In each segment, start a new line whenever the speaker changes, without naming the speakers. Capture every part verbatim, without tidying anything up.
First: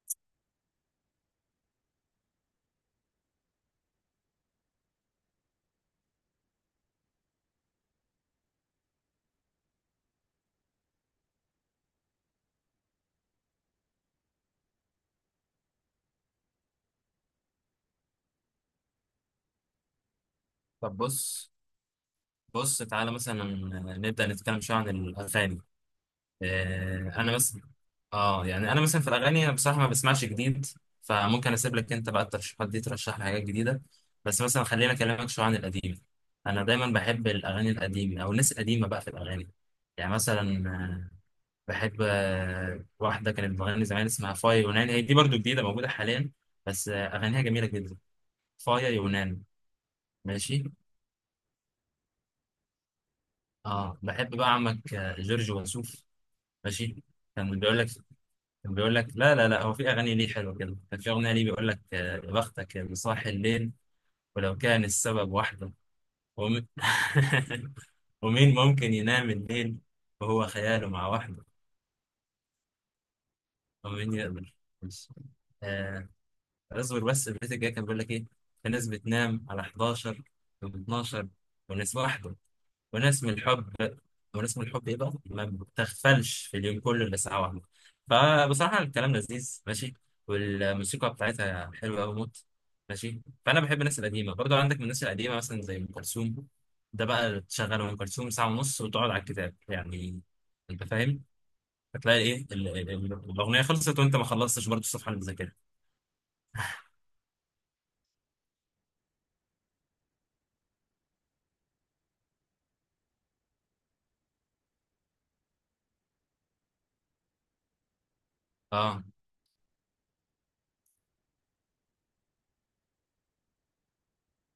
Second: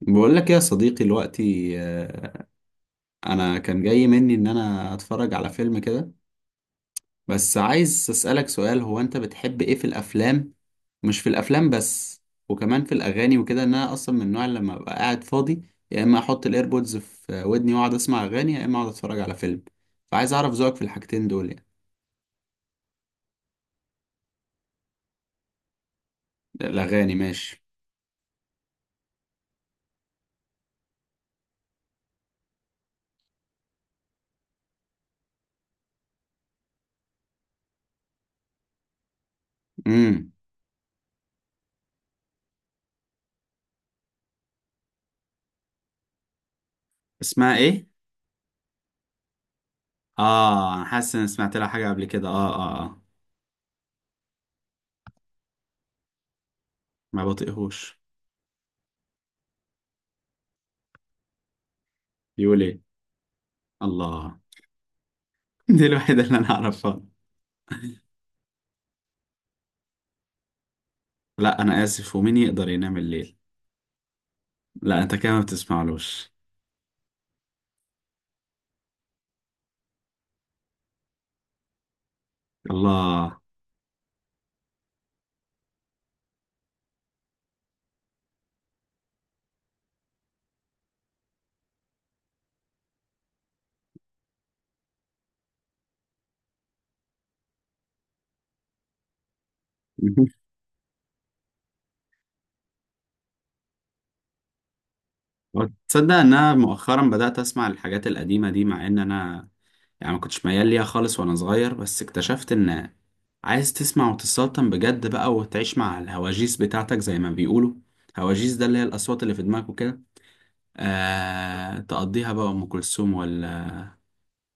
بقول لك يا صديقي دلوقتي، آه، انا كان جاي مني ان انا اتفرج على فيلم كده. بس عايز اسالك سؤال، هو انت بتحب ايه في الافلام؟ مش في الافلام بس، وكمان في الاغاني وكده، ان انا اصلا من النوع اللي لما ابقى قاعد فاضي، يا اما احط الايربودز في ودني واقعد اسمع اغاني، يا اما اقعد اتفرج على فيلم. فعايز اعرف ذوقك في
طب
الحاجتين دول
بص.
يعني.
بص تعالى مثلا نبدأ نتكلم شوية عن الأغاني. آه،
الاغاني
أنا
ماشي.
مثلا، آه يعني أنا مثلا في الأغاني أنا بصراحة ما بسمعش جديد، فممكن أسيب لك أنت بقى الترشيحات دي ترشح لي حاجات جديدة. بس مثلا خلينا أكلمك شوية عن القديم. أنا دايما بحب الأغاني القديمة أو الناس القديمة بقى في الأغاني. يعني
امم.
مثلا، آه، بحب آه، واحدة كانت بتغني زمان اسمها فايا يونان، هي دي برضو جديدة موجودة حاليا، بس آه، أغانيها
اسمها
جميلة
ايه؟
جدا. فايا يونان. ماشي.
اه، انا حاسس ان سمعت لها حاجه قبل كده، اه اه اه.
اه بحب بقى عمك آه، جورج وسوف. ماشي.
ما
كان بيقول لك
بطيقهوش.
كان بيقول لك لا لا لا، هو في اغاني ليه حلوه كده، كان في اغنيه ليه بيقول لك آه، يا
بيقول
بختك
ايه؟
اللي صاحي الليل،
الله.
ولو كان السبب وحده.
دي الوحيدة اللي أنا
ومين
أعرفها.
ومين ممكن ينام الليل وهو خياله مع وحده.
لا، أنا آسف، ومين يقدر ينام الليل؟
ومين يقدر.
لا،
بص.
أنت كده ما
آه،
بتسمعلوش.
اصبر بس. البيت الجاي كان بيقول لك ايه؟ في ناس بتنام على حداشر و12، وناس وحده ونسم
الله.
الحب. ونسم الحب ايه بقى، ما بتغفلش في اليوم كله الا ساعه واحده. فبصراحه الكلام لذيذ، ماشي، والموسيقى بتاعتها حلوه قوي موت. ماشي. فانا بحب الناس القديمه برضو، عندك من الناس القديمه مثلا زي ام كلثوم. ده بقى تشغل ام كلثوم ساعه ونص وتقعد على الكتاب يعني، انت فاهم، هتلاقي ايه ال- ال- ال- الاغنيه خلصت وانت ما خلصتش برضو الصفحه اللي بتذاكرها.
تصدق إن أنا مؤخرا بدأت أسمع الحاجات القديمة دي، مع إن أنا يعني ما كنتش ميال ليها خالص وأنا صغير، بس اكتشفت إن عايز تسمع وتسلطن بجد بقى، وتعيش مع الهواجيس بتاعتك زي ما بيقولوا. هواجيس، ده اللي هي
اه.
الأصوات اللي في دماغك وكده. آه تقضيها بقى أم كلثوم، ولا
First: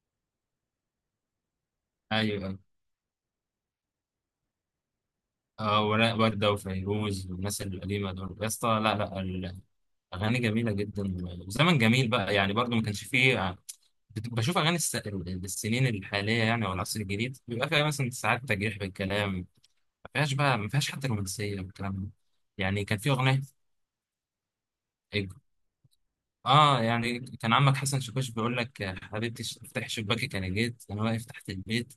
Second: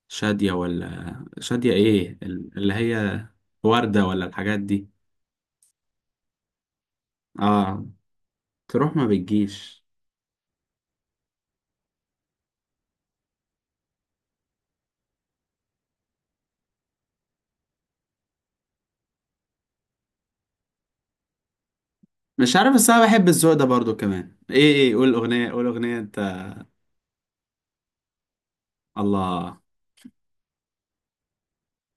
شادية، ولا شادية إيه
ايوه.
اللي هي، وردة ولا الحاجات دي؟
اه، وراء وردة وفيروز والناس
اه،
القديمة دول يا اسطى،
تروح
لا
ما
لا،
بتجيش.
اغاني جميله جدا وزمن جميل بقى. يعني برضو ما كانش فيه، آه، بت- بشوف اغاني الس... السنين الحاليه يعني او العصر الجديد، بيبقى فيها مثلا ساعات تجريح بالكلام، ما فيهاش بقى، ما فيهاش حتى رومانسيه والكلام ده.
مش عارف،
يعني
بس
كان
انا
في
بحب
اغنيه،
الذوق ده برضو كمان. ايه ايه، قول اغنية قول اغنية انت.
اه يعني كان عمك حسن شاكوش بيقول لك آه، حبيبتي، ش-
الله.
افتحي شباكك انا جيت، انا واقف تحت البيت،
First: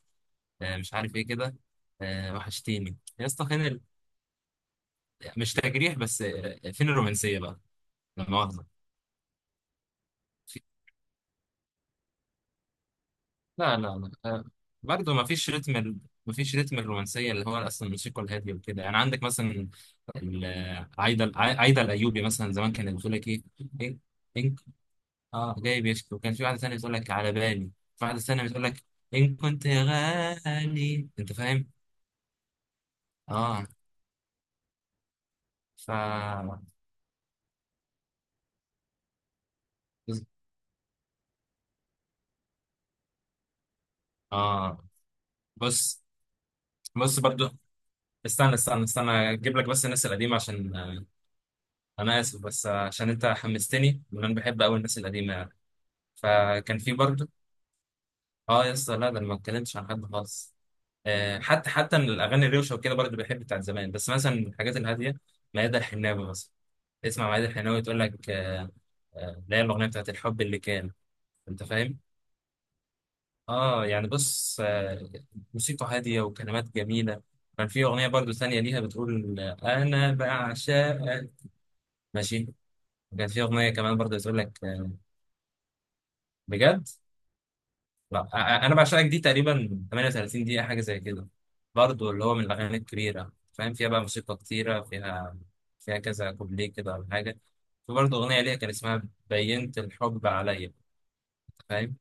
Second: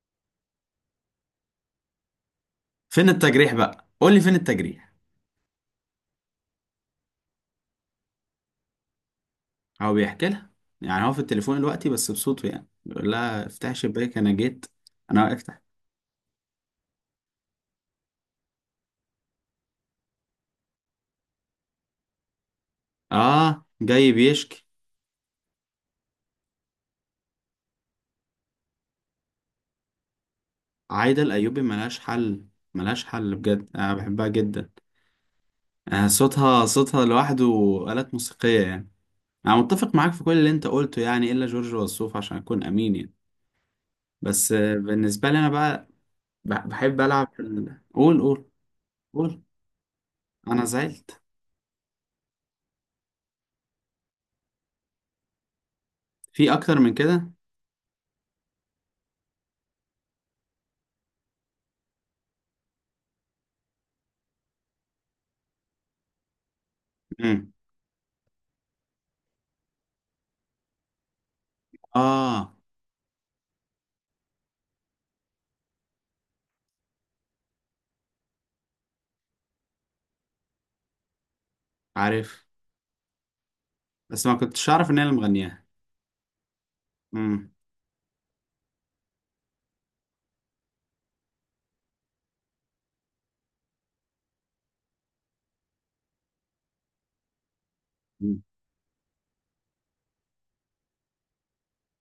آه، مش عارف ايه كده، آه، وحشتيني
فين
يا اسطى.
التجريح
فين ال...
بقى، قول لي فين التجريح؟
مش تجريح بس، آه، فين الرومانسيه بقى؟ لا مؤاخذه.
هو بيحكي لها؟ يعني هو في التليفون دلوقتي بس بصوته يعني بيقول لها افتحي
لا لا لا،
شباك انا
آه،
جيت
برضه
انا
ما
واقف
فيش
تحت.
رتم ال... ما فيش رتم الرومانسيه، اللي هو اصلا الموسيقى الهاديه وكده يعني. عندك مثلا ال- عايده عايده الايوبي مثلا، زمان كانت بتقول لك ايه،
اه،
إن-
جاي
انك،
بيشكي.
اه جاي بيشكي، وكان في واحده ثانيه بتقول لك على بالي، في واحده ثانيه بتقول لك ان كنت غالي.
عايدة
انت
الايوبي
فاهم.
ملهاش حل. ملهاش حل
اه.
بجد، انا بحبها جدا.
ف،
آه، صوتها صوتها لوحده. آلات موسيقية يعني. انا متفق معاك في كل اللي انت قلته يعني، الا جورج وسوف عشان اكون امين يعني. بس آه،
اه
بالنسبة لي أنا بقى
بص.
ب- بحب
بص
ألعب في
برضه
ال... قول قول.
استنى استنى استنى
قول.
اجيب لك بس الناس القديمه،
أنا
عشان آه،
زعلت.
انا اسف بس آه، عشان انت حمستني وانا بحب قوي الناس القديمه.
في أكتر
فكان في
من
برضه،
كده؟
اه يا اسطى، لا، ده انا ما اتكلمتش عن حد خالص. آه، حتى حتى من الاغاني الروشه وكده برضه بحب بتاعت زمان، بس مثلا من الحاجات الهاديه ميادة الحناوي مثلا. تسمع ميادة
امم.
الحناوي تقول لك آه، آه، اللي هي الاغنيه بتاعت الحب اللي كان، انت فاهم.
آه.
اه يعني بص آه، موسيقى هاديه وكلمات جميله. كان في اغنيه برضه ثانيه ليها بتقول آه، انا بعشقك.
عارف.
ماشي. كان في اغنيه كمان برضه
بس ما
بتقول لك
كنتش أعرف
آه.
إن هي اللي مغنياها.
بجد.
امم.
لا، أ- انا بعشقك دي تقريبا تمنية وتلاتين دقيقة حاجة زي كده، برضو اللي هو من الاغاني الكبيرة، فاهم، فيها بقى موسيقى كتيرة، فيها فيها كذا كوبليه كده ولا حاجة. في برضو
أمم.
اغنية ليها كان اسمها بينت الحب عليا، فاهم.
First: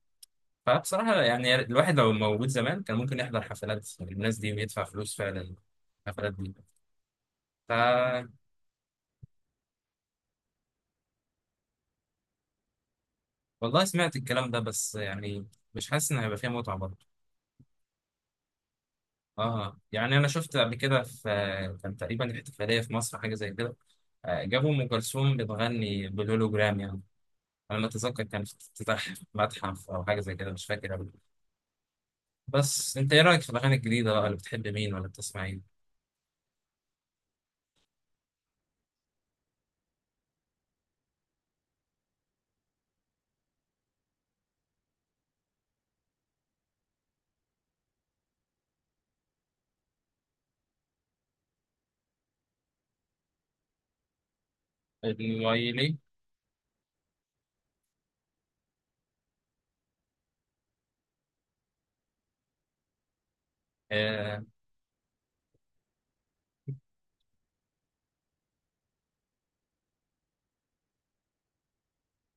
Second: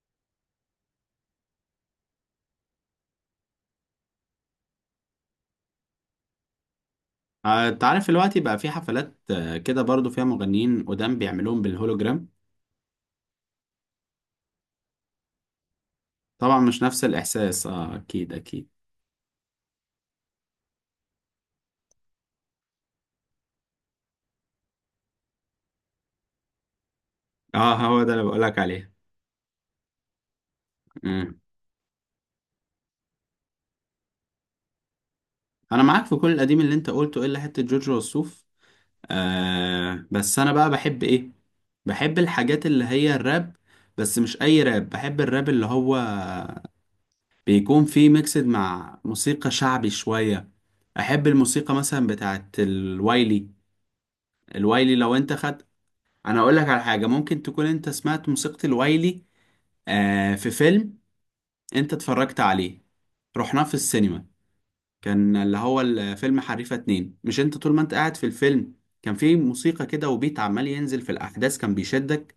فبصراحة يعني الواحد لو موجود زمان كان ممكن يحضر حفلات يعني الناس دي ويدفع فلوس فعلا الحفلات دي.
آه، أنت عارف دلوقتي
ف،
بقى في حفلات آه، كده برضو فيها مغنيين قدام بيعملوهم بالهولوجرام.
والله سمعت الكلام ده بس يعني مش حاسس ان هيبقى فيها
طبعا
متعة
مش نفس
برضه.
الإحساس، آه أكيد أكيد.
اه يعني انا شفت قبل كده، في كان تقريبا احتفاليه في مصر حاجه زي كده، آه، جابوا ام كلثوم بتغني بالهولوجرام يعني.
آه،
انا ما
هو ده
اتذكر،
اللي
كان في
بقولك عليه.
افتتاح متحف او حاجه زي كده، مش فاكر قوي.
امم.
بس انت ايه رايك في الاغاني الجديده بقى، اللي بتحب مين ولا بتسمع ايه؟
أنا معاك في كل القديم اللي أنت قلته، إلا حتة جورج وسوف. آه بس انا بقى بحب ايه؟ بحب الحاجات اللي هي الراب. بس مش اي راب، بحب الراب اللي هو بيكون فيه ميكسد مع موسيقى شعبي شوية. احب الموسيقى مثلا بتاعت الوايلي. الوايلي لو انت خدت،
الوايلي؟
انا اقول لك على حاجة ممكن تكون انت سمعت موسيقى الوايلي. آه، في فيلم انت اتفرجت عليه، رحناه في السينما،
آه.
كان اللي هو الفيلم حريفة اتنين. مش انت طول ما انت قاعد في الفيلم كان في موسيقى كده وبيت عمال ينزل في الأحداث كان بيشدك.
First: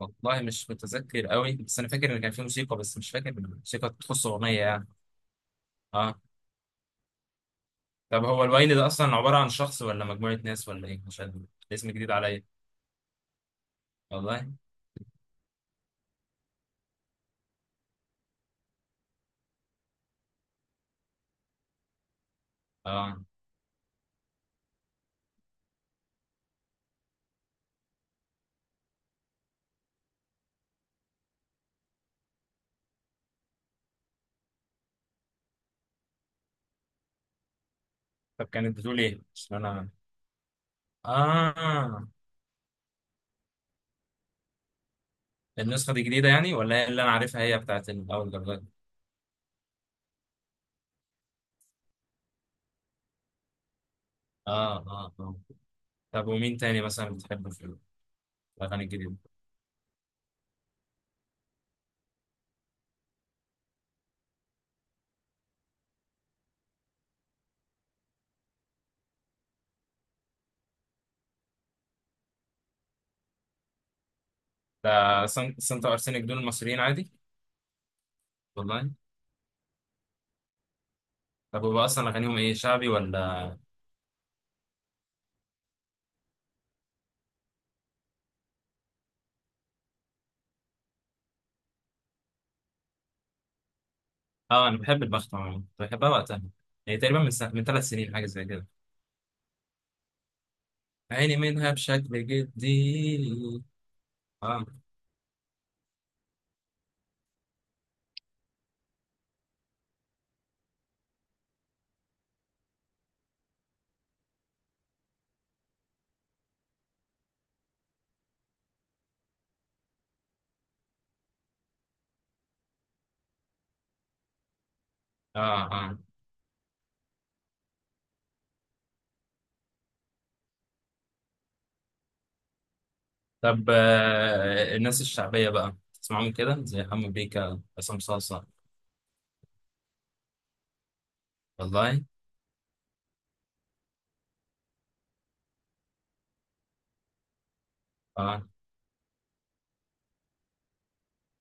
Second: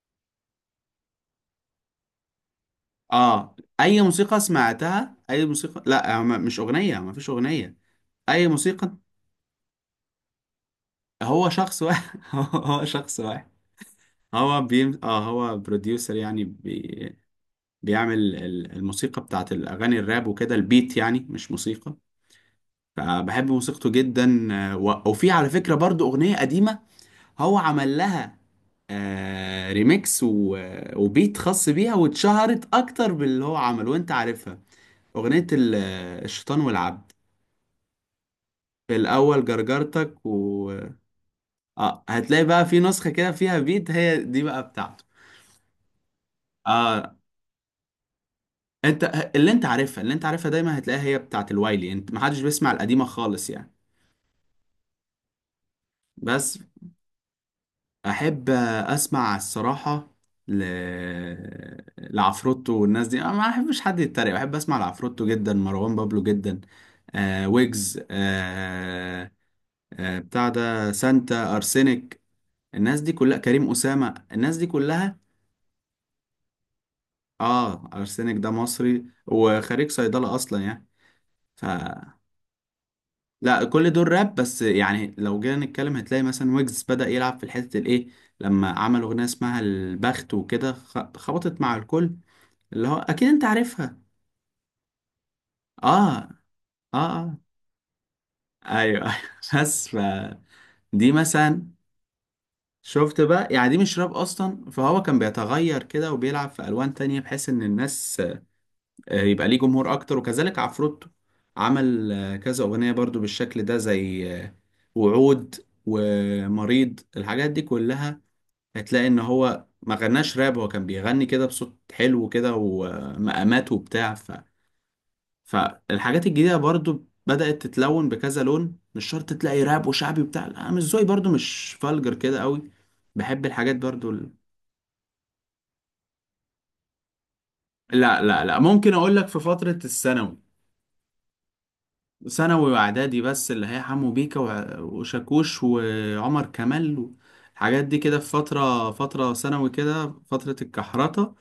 والله مش متذكر قوي، بس انا فاكر ان كان في موسيقى، بس مش فاكر
اه،
الموسيقى
أي
تخص
موسيقى
اغنيه يعني.
سمعتها، أي موسيقى،
اه.
لا، ما- مش أغنية، ما فيش أغنية.
طب هو
أي
الوايلي ده
موسيقى.
اصلا عباره عن شخص ولا مجموعه ناس ولا ايه؟ مش عارف،
هو شخص
اسم جديد
واحد.
عليا
هو شخص واحد.
والله.
هو بيم... اه، هو بروديوسر يعني، بي... بيعمل ال- الموسيقى بتاعت الأغاني الراب وكده، البيت يعني مش موسيقى.
اه.
فبحب موسيقته جدا، آه، و... وفي على فكرة برضو أغنية قديمة هو عمل لها آه ريميكس و... وبيت خاص بيها، واتشهرت اكتر باللي هو عمله وانت عارفها. اغنية ال- الشيطان والعبد.
طب كانت
في
بتقول ايه؟
الاول
عشان انا.
جرجرتك و اه،
اه.
هتلاقي بقى في نسخة كده فيها بيت، هي دي بقى بتاعته.
النسخة دي جديدة يعني ولا هي اللي انا
اه،
عارفها، هي بتاعت الاول درجات؟
انت اللي انت عارفها، اللي انت عارفها دايما هتلاقيها هي بتاعت الوايلي، انت محدش بيسمع القديمة خالص يعني.
اه اه اه. طب ومين
بس
تاني مثلا بتحبه في
احب
الاغاني الجديدة؟
اسمع الصراحه، ل... لعفروتو والناس دي. انا ما احبش حد يتريق، بحب اسمع لعفروتو جدا، مروان بابلو جدا، آه ويجز، آه آه بتاع ده، سانتا ارسينيك. الناس دي كلها، كريم اسامه، الناس دي كلها.
ده سان- سانتا وارسينك دول المصريين عادي؟
اه، ارسينيك ده
والله.
مصري وخريج صيدله اصلا يعني.
طب
ف
هو اصلا اغانيهم ايه، شعبي ولا؟
لا، كل دول راب، بس يعني لو جينا نتكلم هتلاقي مثلا ويجز بدأ يلعب في الحتة الايه لما عمل اغنية اسمها البخت وكده خ- خبطت مع الكل، اللي هو اكيد انت عارفها.
اه انا بحب البخت عموما، كنت بحبها
اه
وقتها. هي
اه
تقريبا من
اه.
سنة... من ثلاث سنين حاجة زي كده.
ايوه ايوه. بس ف دي
عيني
مثلا،
منها بشكل جدي.
شفت بقى يعني دي مش راب
اه
اصلا، فهو كان بيتغير كده وبيلعب في الوان تانية بحيث ان الناس آه، يبقى ليه جمهور اكتر، وكذلك عفروتو عمل آه، كذا اغنية برضو بالشكل ده زي آه، وعود ومريض، الحاجات دي كلها. هتلاقي ان هو ما غناش راب، هو كان بيغني كده بصوت حلو كده، ومقامات وبتاع.
اه اه.
فالحاجات الجديدة برضو بدأت تتلون بكذا لون، مش شرط تلاقي راب وشعبي وبتاع، لا، انا مش ذوقي برضو مش فالجر كده قوي. بحب
طب
الحاجات برضو ال...
آه، الناس الشعبية بقى تسمعهم كده زي حمو بيكا، عصام
لا لا
صاصة؟
لا، ممكن اقول لك في فترة الثانوي،
والله.
ثانوي واعدادي، بس اللي هي حمو بيكا وع- وشاكوش وعمر كمال. الحاجات دي كده في
اه
فترة فترة ثانوي كده، فترة الكحرطة،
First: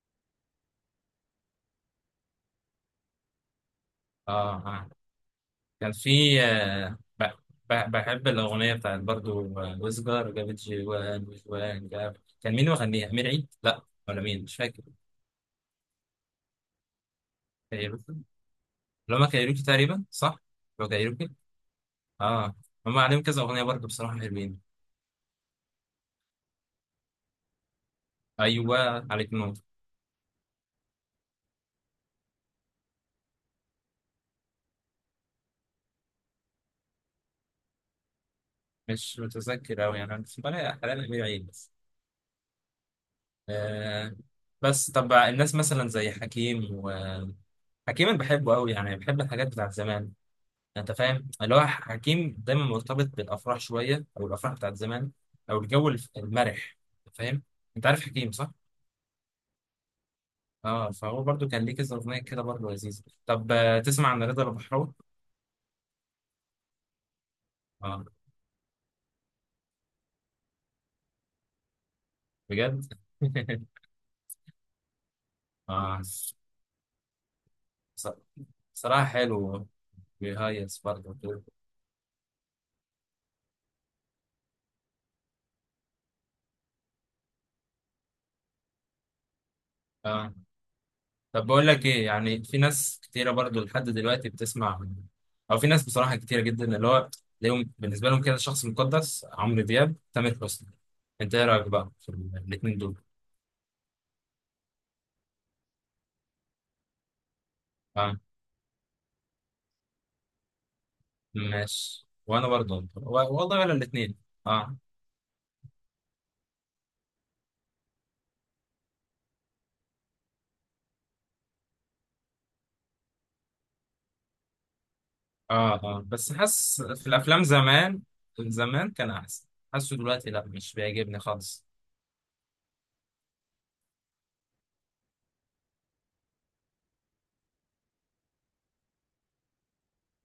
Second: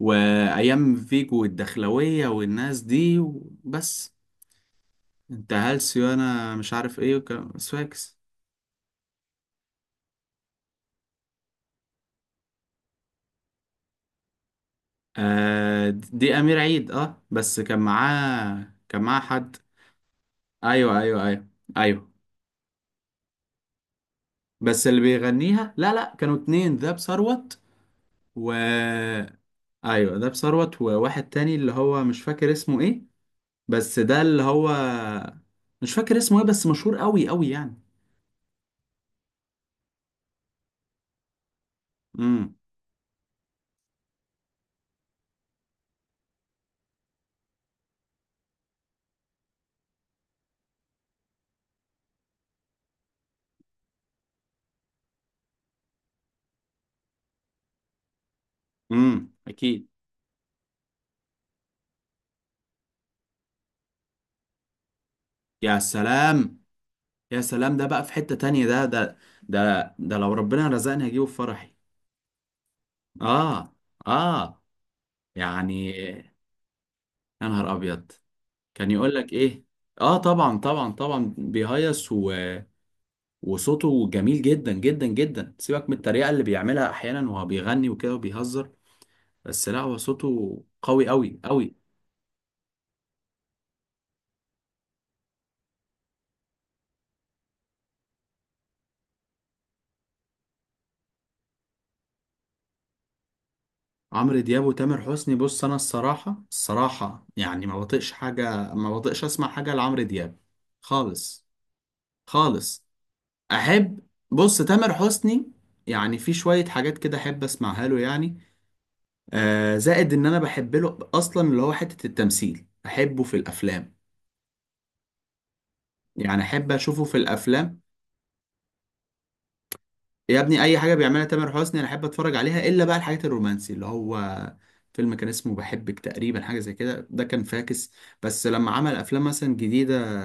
وأيام فيجو والدخلوية والناس دي، بس
اه اه.
انت
كان
هلسي
في
وأنا مش
آه،
عارف ايه
ب-
وكلام-
ب-
سواكس.
بحب الأغنية بتاعت برضو آه، وسجار جابت جوان وجوان جاب. كان مين مغنيها؟ أمير عيد؟ لا، ولا مين، مش فاكر.
آه، دي امير عيد. اه، بس كان
كايروكي.
معاه كان معاه
اللي هما
حد.
كايروكي تقريبا، صح؟ هو
ايوه ايوه
كايروكي؟
ايوه. ايوه.
اه. هما عليهم كذا أغنية برضو، بصراحة حلوين.
بس اللي بيغنيها، لا لا، كانوا اتنين ذاب ثروت و
أيوه، عليك نور.
ايوه، ذاب ثروت وواحد تاني اللي هو مش فاكر اسمه ايه، بس ده اللي هو مش فاكر اسمه ايه، بس مشهور قوي قوي يعني.
مش متذكر أوي يعني، أنا بس بلاقي أحيانا أمير عيد بس.
امم.
آه. بس طب الناس مثلا زي حكيم، و حكيم أنا بحبه أوي يعني، بحب الحاجات بتاعت زمان، انت فاهم. اللي هو حكيم دايما مرتبط بالافراح شويه، او الافراح بتاعت زمان، او الجو الف- المرح، أنت فاهم. انت عارف حكيم، صح؟
امم اكيد.
اه. فهو برضو كان ليه كذا اغنيه كده برضو لذيذه. طب آه، تسمع عن رضا البحراوي؟
يا سلام. يا سلام، ده بقى
اه،
في حتة تانية، ده ده، ده ده لو ربنا رزقني هجيبه في فرحي.
بجد.
اه. اه يعني.
اه.
يا نهار
ص-
ابيض. كان
صراحه
يقول لك ايه؟
حلو.
اه، طبعا
بيهيص
طبعا
برضو
طبعا
كده.
بيهيص و... وصوته جميل جدا جدا جدا، سيبك من الطريقه اللي بيعملها احيانا وهو بيغني وكده وبيهزر، بس لا، هو
اه.
صوته قوي قوي
طب بقول
قوي.
لك ايه، يعني في ناس كتيره برضو لحد دلوقتي بتسمع، او في ناس بصراحه كتيره جدا اللي هو ليهم بالنسبه لهم كده شخص مقدس، عمرو دياب، تامر حسني. انت ايه رايك بقى في الاثنين دول؟
عمرو دياب وتامر حسني؟ بص، انا الصراحه الصراحه يعني ما بطيقش
اه،
حاجه، ما بطيقش اسمع حاجه لعمرو دياب خالص.
ماشي. وانا برضو،
خالص.
و- والله ولا
احب،
الاثنين.
بص
اه
تامر حسني، يعني في شويه حاجات كده احب اسمعها له يعني، آه زائد ان انا بحب له اصلا اللي هو حتة التمثيل، احبه في الافلام.
اه اه. بس
يعني احب
حاسس
اشوفه
في
في
الافلام
الافلام.
زمان، زمان كان احسن. حاسه دلوقتي
يا
لا،
ابني،
مش
اي حاجة
بيعجبني
بيعملها تامر
خالص.
حسني انا احب اتفرج عليها، الا بقى الحاجات الرومانسي اللي هو فيلم كان اسمه بحبك تقريبا، حاجة زي كده، ده كان فاكس. بس لما عمل افلام مثلا جديدة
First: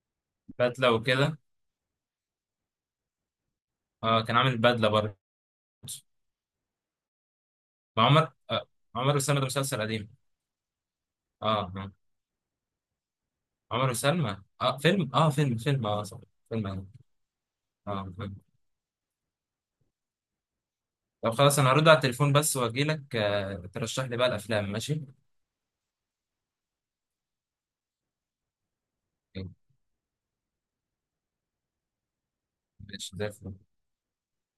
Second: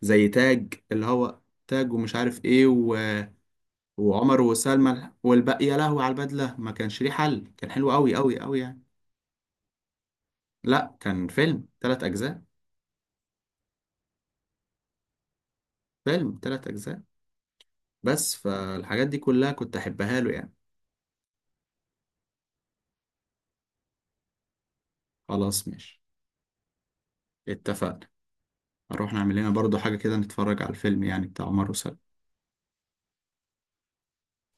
زي تاج،
بدله
اللي هو
وكده.
تاج ومش عارف ايه و...
اه، كان
وعمر
عامل بدله
وسلمى
برضو
والباقي، يا لهوي على البدلة، ما كانش ليه حل، كان حلو
مع
قوي
عمر.
قوي قوي
آه،
يعني.
عمر وسلمى ده مسلسل قديم.
لا، كان
اه
فيلم
آه.
ثلاث اجزاء.
عمر وسلمى، اه فيلم، اه فيلم فيلم اه صح،
فيلم
فيلم.
ثلاث
اه،
اجزاء
آه،
بس
فيلم.
فالحاجات دي كلها كنت احبها له يعني.
طب خلاص، انا هرد على التليفون بس واجي لك، آه ترشح لي بقى الافلام، ماشي.
خلاص ماشي، اتفقنا. هنروح نعمل لنا برضو حاجة كده، نتفرج على الفيلم يعني بتاع عمر وسلمى.
ماشي زي الفل.